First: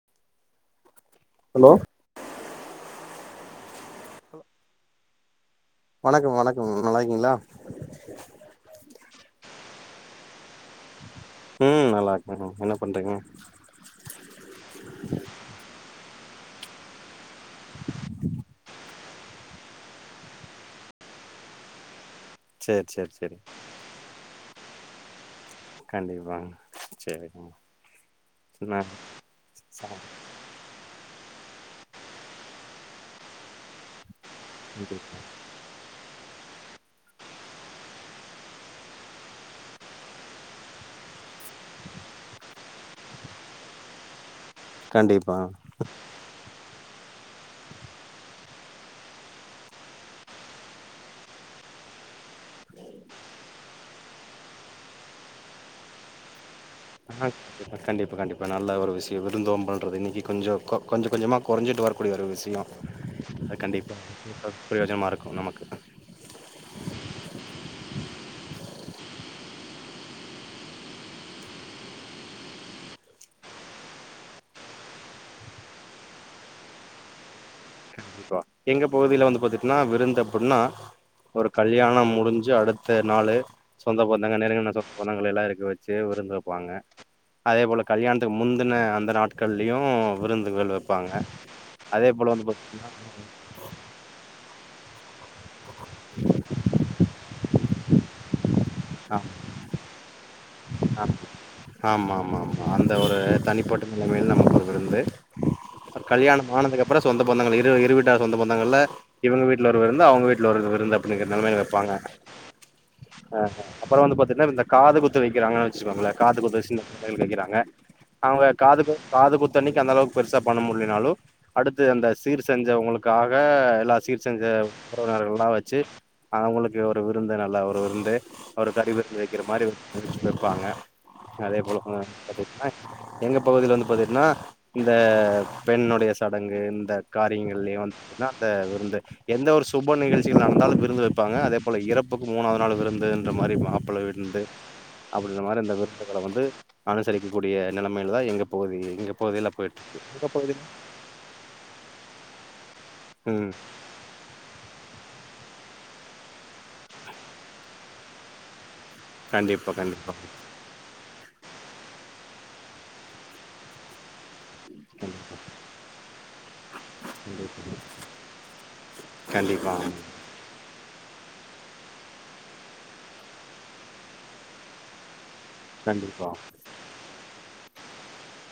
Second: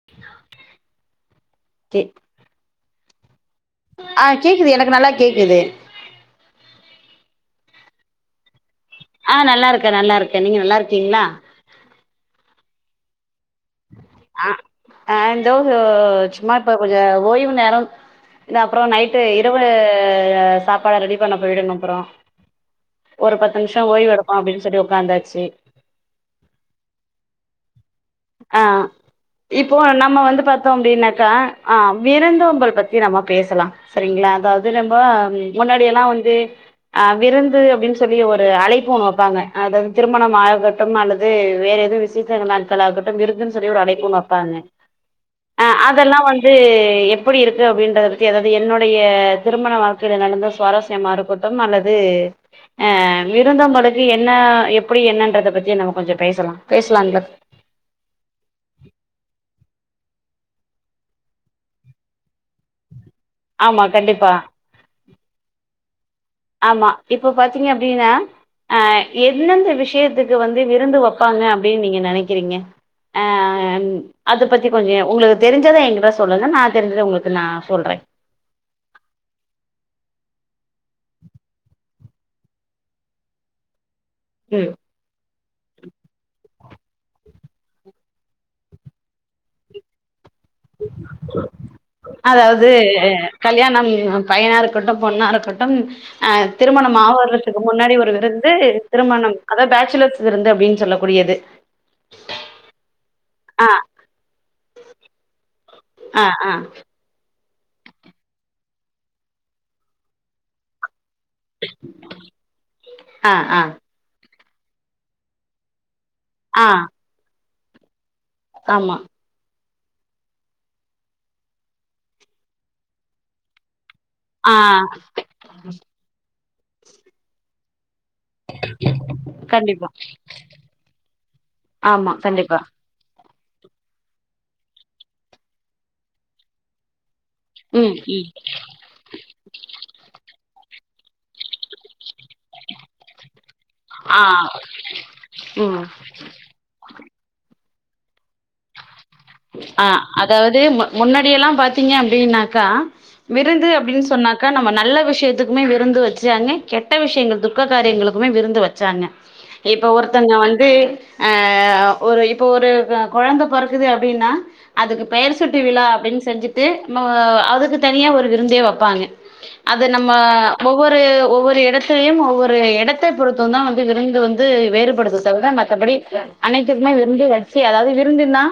[unintelligible] hello கே ஆ கேக்குது எனக்கு நல்லா கேக்குது வணக்கம் வணக்கம் நல்லாயிருக்கீங்களா அ நல்லாருக்கேன் நல்லா இருக்கேன் நீங்க நல்லா இருக்கீங்ளா ம் நல்லா இருக்கேன் மேம் என்ன பண்றீங்க அ இந்தோ சும்மா இப்ப கொஞ்சோம் ஓய்வு நேரம் இல்ல அப்றோம் நைட்டு இரவு சாப்பாட ரெடி பண்ண போயிடணும் அப்புறோம் சேரி சேரி சேரி ஒரு பத்து நிமிஷோம் ஓய்வு எடுப்போம் அப்டின்னு சொல்லி உக்காந்தாச்சு கண்டிப்பா சேரிங்க ஆ நா இப்போ நம்ப வந்து பாத் த்தோம் அப்டின்னாக்கா ஆ விருந்தோம்பல் பத்தி நம்ம பேசலாம் சேரிங்களா அதாவது நம்ப கண்டிப்பா முன்னாடியல்லாம் வந்து ஆ விருந்து அப்டின்னு சொல்லி ஒரு அழைப்பு ஒண்ணு வெப்பாங்க அதாவது திருமணம் ஆகட்டும் அல்லது வேற ஏதுவும் விசே விஷேச நாட்களகாட்டும் விருந்துன்னு சொல்லி ஒரு அழைப்பு ஒன்னு வெப்பாங்க கண்டிப்பா அதெல்லாம் வந்து எப்படி இருக்கு அப்டின்றத பத்தி அதாவது என்னுடைய திருமண வாழ் வாழ்க்கையில நடந்து சுவாரஸ்யமா இருக்கொட்டும் அல்லது அ விருந்தோம்பளுக்கு என்ன எப்படி என்னறத பத்தி நம்ப கொஞ்சோம் பேசலாம் பேசலாம்ல கண்டிப்பா கண்டிப்பா கண்டிப்பா நல்ல ஒரு விஷயோம் விருந்தோம்பல்றது இன்னிக்கி கொஞ்சோம் கொ கொஞ்சம் கொஞ்சமாக குறஞ்சிட்டு வரக்கூடிய ஒரு விஷயோம் அத கண்டிப்பா ப்ரோஜனமா இருக்கும் நமக்கு ஆமா இப்போ பாத்தீங்க அப்டின்னா அ எந்தெந்த விஷயத்துக்கு வந்து விருந்து வெப்பாங்க அப்டின்னு நீங்க நெனைக்கிறீங்க ஆ அத பத்தி கொஞ்சோம் உங்ளுக்கு தெரிஞ்சத என்க்கிட்ட சொல்லுங்க நான் தெரிஞ்சத உங்களுக்கு நான் சொல்றேன் கண்டிப்பா எங்க பகுதியில வந்து பாத்தீங்கன்னா விருந்து அப்டுன்னா ஒரு கல்யாணம் முடிஞ்சு அடுத்த நாலு சொந்த பந்தாங்க ம் நெருக்குன சொ சொந்தகள் எல்லாம் இருக்க வெச்சு விருந்து வெப்பாங்க அதே போல கல்யாணத்துக்கு முந்தின அந்த நாட்கள்லயும் விருந்துகள் வெப்பாங்க அதே போல வந்து அதாவது பாத்தீங்கன்னா கல்யாணம் பையனாருக்கட்டு பொண்ணாருக்கட்டு அ திருமணம் ஆவ்ரது ஆகுறக்கு முன்னாடி ஒரு விருந்து ஆ திருமணம் அதா பேச்சுலர்ஸ் விருந்து அப்டி ஆமா ஆமா ஆமா அந்த ஒரு ஆ தனிப்பட்ட முறைல நமக்கு ஒரு விருந்து ஆ ஆ கல்யாணம் ஆனதுக்கப்றோ சொந்த பந்தங்கள் இரு இரு வீட்டார் சொந்த பந்தங்கள்ல இவுங்க வீட்ல ஒரு விருந்து அவுங்க வீட்ல ஒரு விருந்து அப்டிங்கரதால வைப்பாங்க் ஆ ஆ அப்றோ வந்து பாத்தீங்கன்னா இந்த காது குத்து வைக்கிறாங்க ச்சுக்கு வாங்கல காது குத்த ஆ சின்ன பிள்ளைகளுக்கு வைக்குறாங்க அவுங்க கேக்கிறாங்க காது குத்து ஆமா காது குத்து அன்னைக்கு அந்த அளவுக்கு பெருசா பண்ண முடியனாலு அடுத்து அந்த சீர் செஞ்சவங்களுக்காக எல்லா சீர் செஞ்ச ஆ உறவினர்கள்லா வச்சு அவுங்களுக்கு ஒரு விருந்து நல்ல ஒரு விருந்து ஒரு கறி விருந்து வைக்கிற மாரி கண்டிப்பா இருப்பாங்க அதே ஆமா கண்டிப்பா போலத்தீன்ன எங்க பகுதியில வந்து பாத்தீங்கன்னா இந்த பெண்ணுடைய சடங்கு இந்த காரியங்கள்லியு ம் வந்து ம் பாத்தீங்கனா விருந்து எந்த ஒரு சுப நிகழ்ச்சிகள் நடந்தாலு விருந்து வைப்பாங்க அதே அப்போல இறப்புக்கு மூணாவது நாள் விருந்துதுன்ற மாதிரி மாப்பிள ஆ விருந்து அப்படின்ற இந்த மாதிரி இந்தந்த ம் விருதுகள வந்து அனுசரிக்கக்க கூடிய நிலைமையில தா எங்க பகுதி இங்க பகுதியில போயிட்டு இருக்கு எங்க பகுதியில முன்னாடியெல்லா பாத்தீங்க அப்டின்னாக்கா ம் விருந்து அப்டின்னு சொன்னா க்கா நம்ம நல்ல விஷயத்துக்குமே விருந்து வச்சாங்க கெட்ட விஷயங்கள் துக்க காரியங்களுக்குமே விருந்து வச்சாங்க கண்டிப்பா இப்ப கண்டிப்பா ஒருத்தங்க வந்து அ ஒரு இப்ப ஒரு கொழந்த பொறக்குது அப் படினா அதுக்கு பெயர் சுட்டு விழா அப்டின்னு செஞ்சுட்டு கண்டிப்பா அதுக்கு தனியா ஒரு விருந்தே வைப்பாங்க கண்டிப்பா கண்டிப்பா அது நம்ம ஒவ்வொரு ஒவ்வொரு இடத்துலயு ஒவ்வொரு எடத்தை பொறுத்து தா வந்து விருந்து வந்து வேறுபடுது தவிர மத் மற்றபடி கண்டிப்பா அனைத்துக்குமே விருந்து வச்சு அதாவது விருந்துனா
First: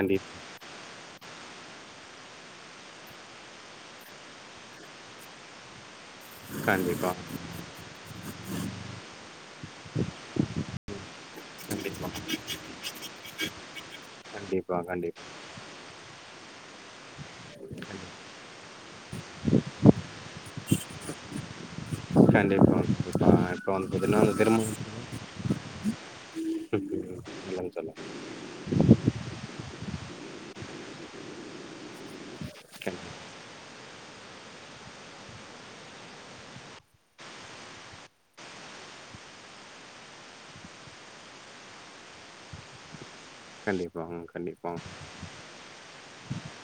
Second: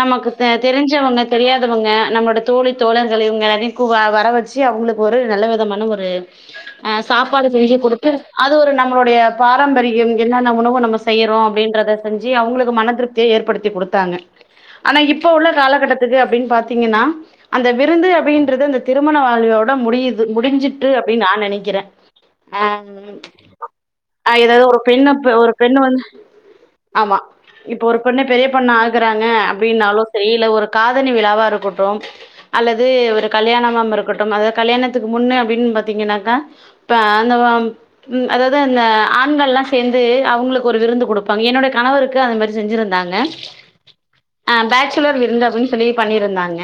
நமக்கு ப தெரிஞ்சவங்க தெரியாதவங்க நம்மோட தோழி தோழர்களை இவுங்க வ வர வச்சு அவுங்களுக்கு ஒரு நல்ல விதமான ஒரு அ கண்டிப்பா சாப்பாடு செஞ்சு குடு த்து ஒரு நம்மளுடைய பாரம்பரியம் என்னென்ன உணவு நம்ம செய்யறோ அப்டின்றத கண்டிப்பா செஞ்சு அவுங்களுக்கு மனதிருப்திய ஏற்படுத்தி குடுத்தாங்க கண்டிப் ஆனா இப்ப உள்ள காலகட்டத்துக்கு அப்டினு பாத்தீங்கன்னா அந்த விருந்து அப்டின்றது அந்த திருமண வாழ்வோட முடியுது முடிஞ்சிட்டு அப்டின்னு நா நெனைக்கிறே அ கண்டிப்பா கண்டிப்பா இப்ப வந்து பாத்தீங்கன்னா அந்த ஏதாவது ஒரு திருமணத்துக்கு பெண்ணு ஒரு பெண்ணு வந்து ஆமா ம் இல்லன்னு இப்ப சொல்ல ஒரு பெண்ணு பெரிய பொண்ணு ஆகுறானா ன அப்டின்னாலு செரி இல்ல ஒரு காதணி விழாவாருக்கட்டு அல்லது கண்டி ஒரு கல்யாணமாம் இருக்கட்டும் அது கல்யாணத்துக்கு முன்ன அப்டின்னு பாத்தீங்கன்னாக்கா இப்ப ஆந்தம்பம் ம் அதாவது அந்த ஆண்கள்ல்லா சேந்து அவுங்களுக்கு ஒரு விருந்து குடுப்பாங்க என்னுடைய கணவருக் கு அந்த மாதிரி செஞ்சிருந்தாங்க கண்டிப்பாங்க ஆ பேச்சுலர் விருந்து அப்டின்னு சொல்லி பண்ணிருந்தாங்க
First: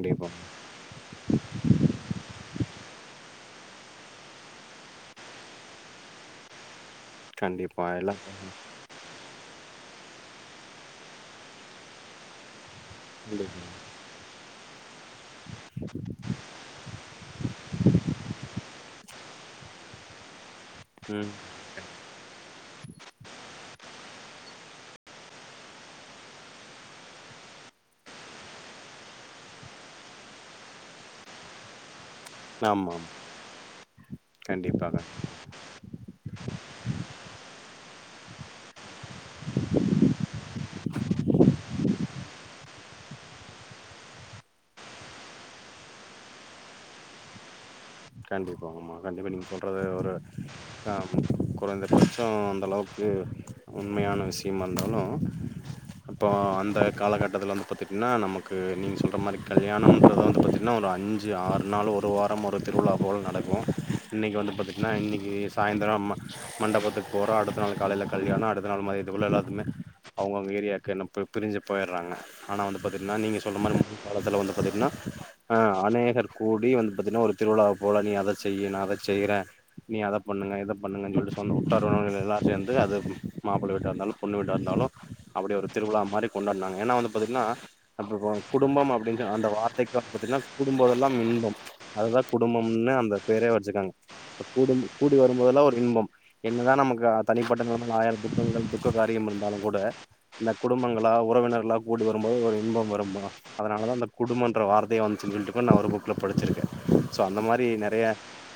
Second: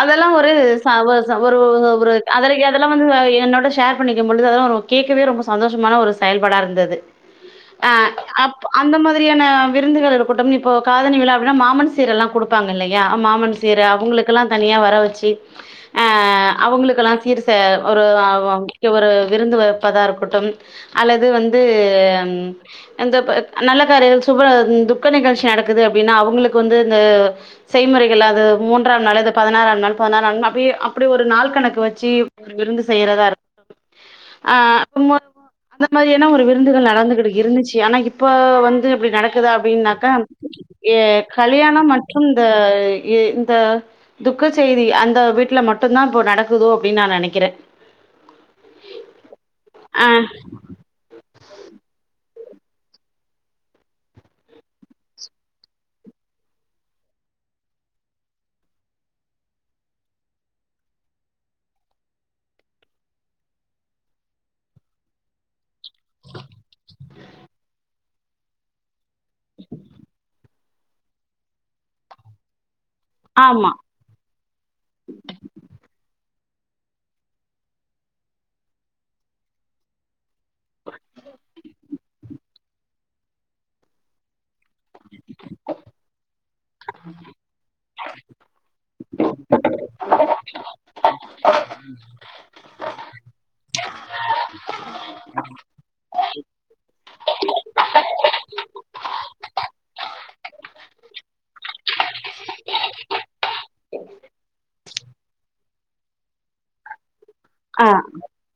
அதெல்லா ஒரு ச ஒரு ச ஒரு அவரு அதெல்லா என்டலா வந்து என்னோட ஷேர் பண்ணிக்கும்போழுது அதெல்லா ஒரு கேட்கவே ஒரு சந்தோசமான செயல்பாடாருந்துது கண்டிப்பா அ எல்லா அப் அந்த மாதிரியான விருந்துகள் இருக்கட்டும் இப்போ காதணி விழா அப்பல்லா மாமன் சீர் எல்லா குடுப்பாங்க இல்லயா மாமன் கண்டிப்பா சீரு அவுங்களுக்கெல்லா தனியா வர வச்சி அ அவுங்களுக்கெல்லா சீரு செ ஒரு அவ ஒரு விருந்து வைப்பதாக இருக்கட்டும் அல்லது ம் வந்து து அந்த நல்ல காரி சுப துக்க நிகழ்ச்சி நடக்குது அப்டின்னா அவு ங்களுக்கு வந்து இந்த செய்முறைகள் அது மூன்றாம் நாள் பதினாறாம் நாள் பதினாறாம் நாள் அப்டியே அப்டே ஒரு நாள் கணக்கு வச்சு ஒரு விருந்து ஆமா ஆமா செய்யறதா இரு [inaudible] ஆ கண்டிப்பாக [unintelligible] மாதிரியான ஒரு விருந்துகள் நடந்துகிட்டு இருந்துச்சு ஆனா இப்ப அப்டி நடக் இருக்குதா அப்படின்னாக்கா எ கல்யாணம் மற்றும் இந்த இந்த துக்க செய்தி அந்த வீட்ல மட்டுதா இப்போ நடக்குதோ அப்டின்னு நா நெனைக்கிற கண்டிப்பா ஆமா கண்டிப்பா நீங்க சொல்றது ஆ ஒரு ஆ குறைந்தபட்சோ அந்தளவுக்கு உண்மையான விஷயமா இருந்தாலு அப்போ அந்த காலகட்டத்தில வந்து பாத்திட்டிங்கன்னா நமக்கு நீங்க சொல்ற மாரி கல்யாணம்ன்றத வந்து பாத்தீங்கன்னா ஒரு அஞ்சு அஞ்சி ஆறு நாள் ஒரு வாரம் ஒரு திருவிழா போல நடக்கு இன்னைக்கு வந்து பாத்தீட்ன்னா இன்னைக்கு சாய்ந்தரோ ம மண்டபத்துக் போறோ அடுத்த நாள் காலையில கல்யாணோ அடுத்த நாள் மய் இங்குள்ள எல்லாத்துமே அவங்க அவங்க ஏரியாவுக்கு எல்லா பிரிஞ்சு போயிட்றாங்க ஆனா வந்து பாத்தீட்ங்கன்னா நீ சொல்ற ஆமா மாரி காலத்துல வந்து பாத்தீங்கன்னா அ அநேகர் கூடி வந்து பாத்தீங்கன்னா ஒரு திருவிழாவ போல நீ அத செய் நா அத செய்ற நீ அத பண்ணுங்க இத பண்ணுங்க சொல்லிட்டு சொன்ன உற்றார் உறவினர் எல்லா சேர்ந்து அது மாப்பிள்ள வீட்டா இருந்தாலு பொண்ணு வீட்டா இருந்தாலு அப்டி ஒரு திருவிழா மாரி கொண்டாட்னாங்க ஏன்னா வந்து பாத்தீட்ன்னா குடும்பம் அப்டின்னு அந்த வார்த் டேக்காஃப் பாத்திட்னா குடும்பம் எல்லா இன்பம் அதுதா குடும்பம்னு அந்த பேரே வச்சிருக்காங்க குடும்பம் கூடி வரும்போதல்லா ஒரு இன்பம் என்னதா நமக்கு தனிப்பட்ட நிலமைல ஆயிர துக்கங்கள் துக்க காரியம் இருந்தாலு கூட இந்த குடும்பங்களா உறவினர்களாக கூடி வரும்போது ஒரு இன்பம் வரும்மா அதனாலதா அந்த குடும்பன்ற வார்த்தைய வந்துச்சு சொல்லிட்டுபோ நா ஒரு புக்ல படிச்சிருக்கே ஸோ அந்த மாரி ஆ நெறைய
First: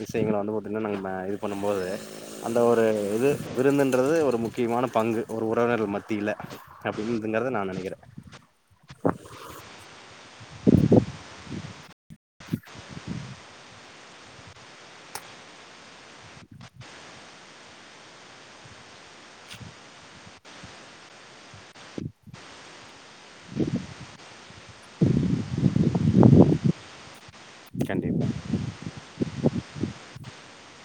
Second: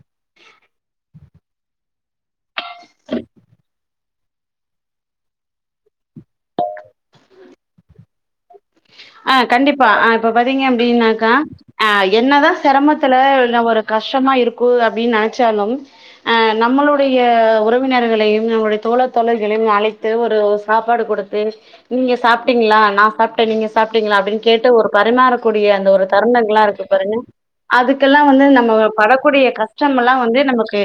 விஷயங்கள வந்து பாத்திங்கன்னா நம்ப இது பண்ணம்போது அந்த ஒரு இது விருந்து ன்றது ஒரு முக்கியமான பங்கு ஒரு உறவினர்கள் மத்தியில அப்டிங்கறத நா நெனைக்கிற ஆ கண்டிப்பா ஆ இப்ப பாத்தீங்க அப்டின்னாக்கா அ என்னதா செரமத்துல ந ஒரு கஷ்டமா இருக்கு அப்டின்னு நெனைச்சாலு ஆ நம்மளுடைய உற உறவினர்களையு நம்முடைய தோழத்தோழர்களையு அழைத்து ஒரு சாப்பாடு கொடுத்து நீங்க சாப்ட்டீங்களா நா சாப் சாப்ட்டீங்களா அப்டின்னு கேட்டு ஒரு பரிமாறக்கூடிய அந்த ஒரு தருனங்களல்லா இருக்கு பாருங்க அதுக்கெல்லா கண்டிப்பா வந்து நம்ம படக்கூடிய கஷ்டம் எல்லா வந்து நமக்கு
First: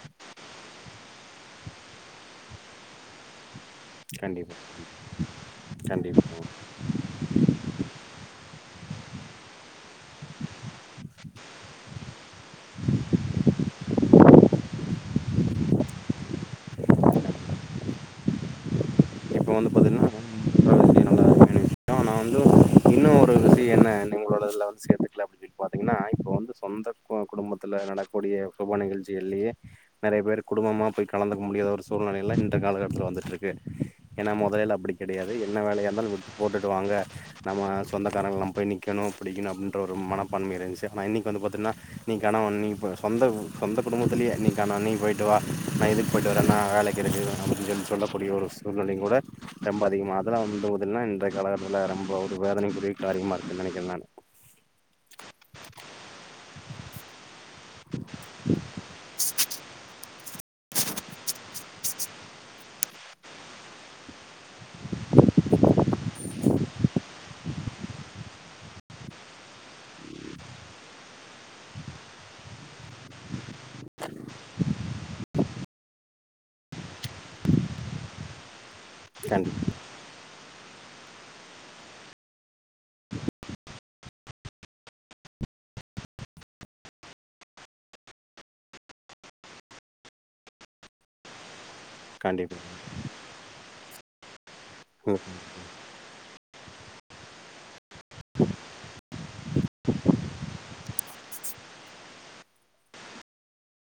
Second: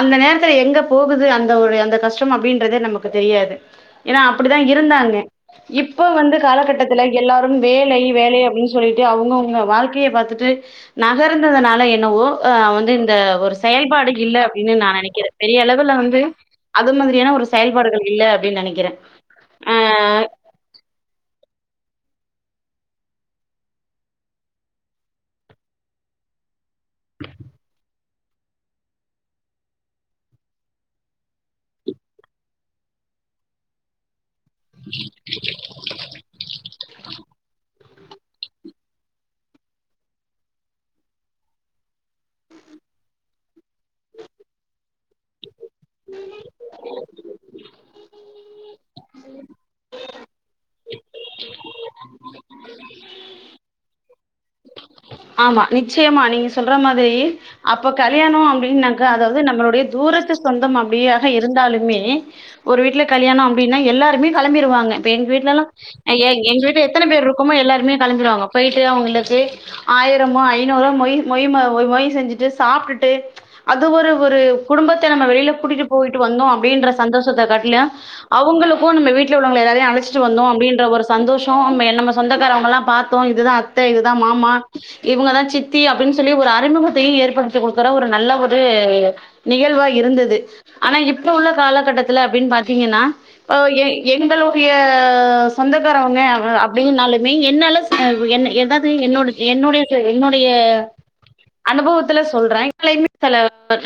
அந்த நேரத்துல எங்க போகுது அந்த ஒரு அந்த கஷ்டம் அப்டின்றதே நமக்கு தெரியாது ஏன்னா கண்டிப்பா அப்டிதா இருந்தாங்க இப்ப வந்து கண்டிப்பா காலகட்டத் எல்லாரு வேலை வேலை அப்டின்னு சொல்லிட்டு அவுங்கவுங்க வாழ்க்கைய பாத்துட்டு நகர்ந்ததுனால என்னவோ அ வந்து இந்த ஒரு செயல்பாடு இல்ல அப்டின்னு நா நெனைக்கிற பெரிய அளவுல வந்து அது மாதிரியான ஒரு செயல்பாடுகள் இல்ல அப்டின்னு நெனைக்கிற இப்ப வந்து பாத்தீங்கன்னா [inaudible] நா வந்து இன்னு ஒரு விஷயம் என்ன நீங்களோட லெவல்ஸ் ஏத்துக்கல அப்டி இப்பாத்தீங்கன்னா இப்ப வந்து சொந்த குடும்பத்துல நடக்கூடிய சுப நிகழ்ச்சிகள்லேயே நெறைய பேர் குடும்பமா போய் கலந்துக்க முடியாத ஒரு சூழ்நிலையில இன்றைய காலக்கட்டத்தில வந்துட்டுருக்கு ஏன்னா மொதலெல்லா அப்டி கிடையாது என்ன வேலையாக இருந்தாலு விட்டு போட்டுட்டு வாங்க நம்ம சொந்தக்காரங்கள்லா போய் நிக்கணு புடிக்கணு அப்டின்ற ஒரு மனபான்ம இருந்துச்சு ஆனா இன்னைக்கு வந்து பாத்தீங்கன்னா நீ கணவன் நீ போ சொந்த சொந்த குடும்பத்துலயே நீ கணவன் நீ போய்ட்டு வா நா எதுக் போய்ட்டு வரேன்னா வேலைக் இருக்கு வர முடியாதுன் சொல்லக்கூடிய ஒரு சூழ்நிலையுங்கூட ரொம்ப அதிகமாக அதெல்லா [inaudible] இன்றைய காலட்டத்துல ரொம்ப ஒரு வேதனைக்குரிய காரியமா இருக்குன் நெனைக்கற நானு ஆமா நிச்சயமா நீங்க சொல்ற மாதிரி அப்ப கல்யாணோ அப்டின்னாக்கா அதாவ்து நம்ளுடைய தூரத்து சொந்தம் அப்டியாக இருந்தாலுமே ஒரு வீட்ல கல்யாணோ அப்டின்னா எல்லாருமே கெளம்பிருவாங் க இப்ப எங்க வீட்லல்லா ஐயே எங்க வீட்ல எத்தன பேர்ருக் கமோ எல்லாருமே கெளம்பிருவாங்க போய்ட்டு அவங்களுக்கு ஆயிரமோ ஐநூறோ மொய் மொய் மா மொய் மொய் செஞ்சுட்டு சாப்ட்டுட்டு அது ஒரு ஒரு குடும்பத்த நம்ம வெளில கூட்டிட்டு போய்ட்டு வந்தோ அப்டின்ற சந்தோஷத்த காட்டிலு அவுங்களுக்கு நம்ம வீட்ல கண்டிப் உள்ளவங்க எல்லாரையு அழச்சி ட்டு வந்தோ அப்டின்ற ஒரு சந்தோஷோ மே நம்ம சொந்தக்காரவ்ங்கல்லா பாத்தோ இதுதா அத்த, இதுதா மாமா இவுங்கதா சித்தி அப்டின் சொல்லி ஒரு அறிமுகத்தையு ஏற்படுத்தி குடுக்கற ஒரு நல்ல ஒரு நிகழ்வா இருந்தது ஆனா இப்ப உள்ள காலகட்டத் துல அப்டின் கண்டிப்பா பாத்தீங்கன்னா போ எ எ எங்களுடைய சொந்தக்காரவங்க அவ அப் டின்னாலுமே என்னால அ என்ன எதாது என்னோட என்னுடைய அ என்னுடைய அனுபவத்துல சொல்ற என்னாலயுமே சில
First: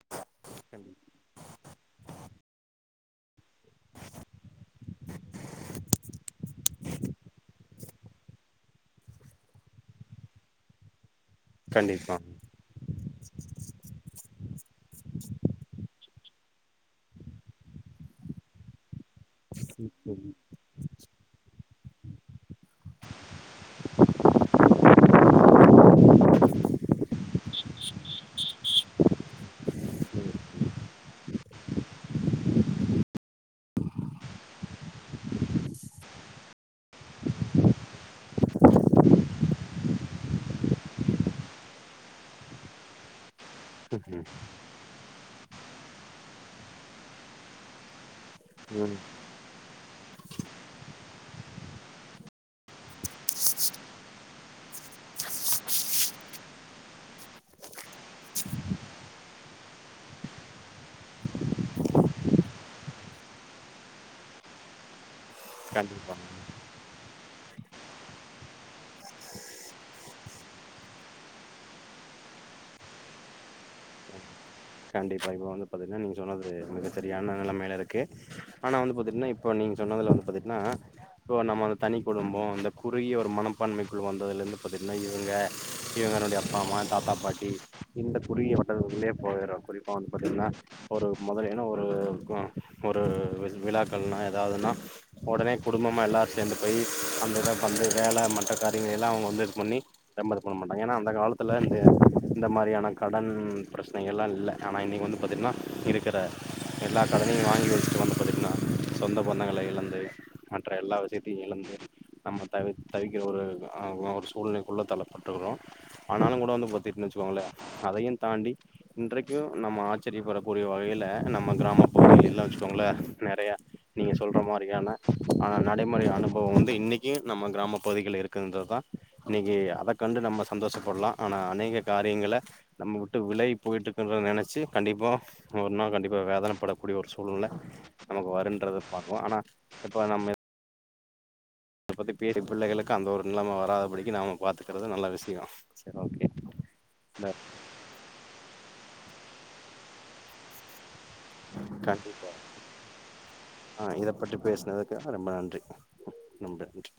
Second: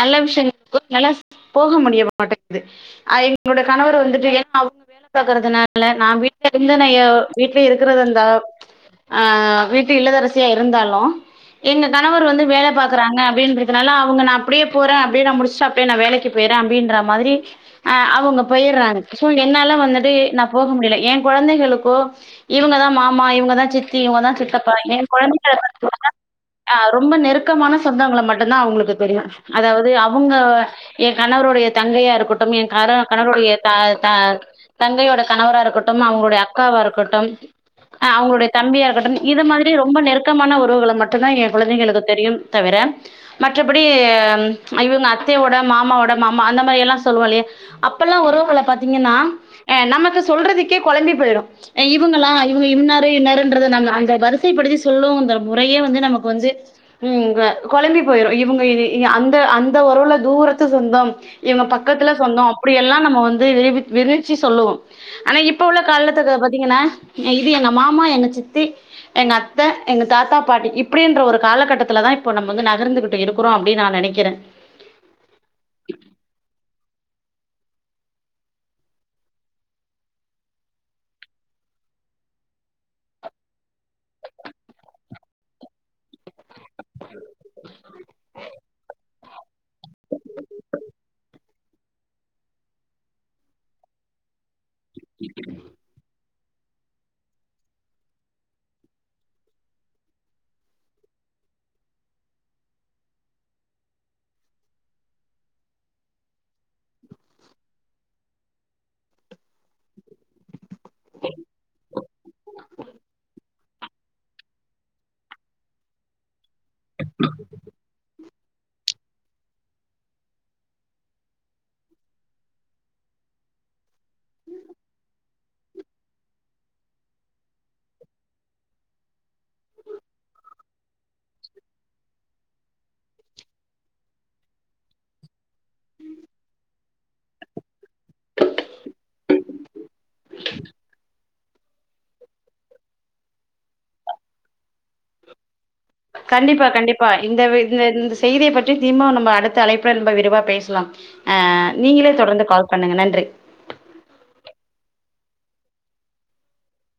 நல்ல விஷ்யங்களுக்கு என்னால போக முடிய மாட்டேங்கிது அது என்னோட கணவர் வந்துட்டு ஏனா அவுங்க [inaudible] பாக்கறதுனால நா வீட்ல இருந்து நா எ வீட்லயு இருக்கறது அந்த ஆ வீட்டு இல்லதரசியா இருந்தாலு எங்க கண்டிப்பா கணவர் வந்து வேல பாக் கறாங்க அப்டின்றதுனால அவுங்க நா அப்டியே போற அப்டியே நா முடிஸ்ட்டு அப்டியே நா வேலைக்கு போயிர்றே அப்டின்ற மாதிரி அ அவுங்க போயிர்றாங்க சோ என்னால வந்துட்டு நா போக முடியல ஏ கொழந்தைகளுக்கு இவுங்கதா மாமா இவுங்கதா சித்தி இவுங்கதா சித்தப்பா எ கொழந்தைங்க [inaudible] அ ரொம்ப நெருக்கமான சொந்தங்கள மட்டுந்தா அவுங்களுக்கு தெரியு அதாவ்து அவுங்க எ கணவருடைய தங்கையா இருக்கட்டும் எ கார கணவருடைய த த தங்கையோட கணவரா இருக்கட்டும் அவுங்களுடைய அக்காவா இருக்கட்டும் அ அவுங்களுடைய தம்பியா இருக்கட்டும் இது மாதி ரி ரொம்ப நெருக்கமான உறவுகள மட்டுந்தா ஏ குழந்தைகளுக்கு தெரியும் தவிர மற்றபடி இவுங்க அத்தையோட மாமாவோட மாமா அந்த மாரி எல்லா சொல்லுவோ இல்லயா அப்பல்லா உறவுகள ம் பாத்தீங்கன்னா எ நமக்கு சொல்றதுக்கே கொழம்பி போய்ரு அ இவுங்களா இவுங்க இன்னாரு இன்னாருன்றத நம்ம அந்த வரு சைப்படுத்தி சொல்லுவோ அந்த முறையே வந்து நமக்கு வந்து ம் ங்க கொழம்பி போயிரு இவுங்க இது இதி அந்த அந்த ஒறவுல தூரத்து சொந்தம் இவுங்க பக்கத்துல சொந்தோ அப்டியெல்லா நம்ம வந்து விரு விரிச்சி சொல்லுவோ ஆனா இப்ப உள்ள கண்டிப்பா காலத்துக்கு பாத்தீங்கன்னா அ இது எங்க மாமா எங்க சித்தி எங்க அத்த, எங்க தாத்தா, பாட்டி இப்டின்ற ஒரு காலக்கட்டத்துல தா இப்போ நம்ம வந்து நகர்ந்துக்கிட்டு இருக்குறோ அப்டின்னு நா நெனைக்கிறே கண்டிப்பா இப்போ வந்து பாத்தீங்ன்னா நீங்க சொன்னது மிகச்சரியான நெலமைல இருக்கு ஆனா வந்து பாத்தீங்ன்னா இப்போ நீங்க சொன்னதுல வந்து பாத்தீங்ன்னா இப்போ நம்ம வந்து தனி குடும்போ இந்த குறுகிய ஒரு மனப்பான்மைக்குள்ள வந்ததுலர்ந்து பாத்தீங்ன்னா இவுங்க இவுங்களுடைய அப்பா அம்மா தாத்தா பாட்டி இந்த குறுகிய வட்டத்துக்குள்ளயே போயிரு குறிப்பா வந்து பாத்தீங்ன்னா ஒரு மொதல்லினா ஒரு ஒரு விழ் விழாக்கள்னா எதாவ்துன்னா ஒடனே குடும்பமா எல்லா சேந்து போய் அந்த இத பந்து வேல மற்ற காரியங்கள எல்லா அவுங்க வந்து இது பண்ணி ரொம்ப இது பண்ண மாட்டாங்க ஏனா அந்த காலத்துல வந்து இந்த மாரியான கடன் பிரச்சனைகள்லா இல்ல ஆனா இன்னிக் வந்து பாத்தீங்ன்னா இருக்கற எல்லா கடனையு வாங்கி வெச்சிட்டு வந்து பாத்தீட்னா சொந்த பந்தங்கள இழந்து மற்ற எல்லா விஷியத்தியு இழந்து நம்ம தவி தவிக்கிற ஒரு அ ஒரு சூழ்நிலைக்குள்ள தள்ளப்பட்டுக்கிறோ ஆனாலு கூட வந்து பாத்தீட்னா வெச்சுக்கோங்களே அதையு தாண்டி இன்றைக் கியு நம்ம ஆச்சரியப்படக்கூடிய வகையில நம்ம கிராம பகுதிலெல்லா வெச்சுக்கோங்களே நெறைய நீங்க சொல்ற மாரியான ஆ நடைமுறை அனுபவோ வந்து இன்னிக்யு நம்ம கிராம பகுதிகள்ல இருக்கிதுன்றத்தா இன்னிக்கி அத கண்டு நம்ம சந்தோஷப்பட்லா ஆனா அநேக காரியங்கல நம்ம வுட்டு விலகி போயிட்டு ன்றது நெனச்சி கண்டிப்பா ஒரு நாள் கண்டிப்பா வேதனப்படக்கூடிய ஒரு சூழ்நில நமக்கு வருன்றத பாக்குவோ ஆனா இப்ப நம்ம இதப்பத்தி பேசி பிள்ளைகளுக்கு அந்த ஒரு நிலைம வராதபடிக்கி நாம பாத்துக்கிறது நல்ல விஷியோ கண்டிப்பா கண்டிப்பா இந்த வி இந்த இந்த செய்திய பற்றி திம்பவு நம்ப அடுத்த அழைப்புல நம்ப விரிவா பேசலா ஆ நீங்களே கண்டிப்பா தொடர்ந்து கால் பண்ணுங்க நன்றி ஆ இத பற்றி பேசினதுக்காக ரொம்ப நன்றி ரொம்ப நன்றி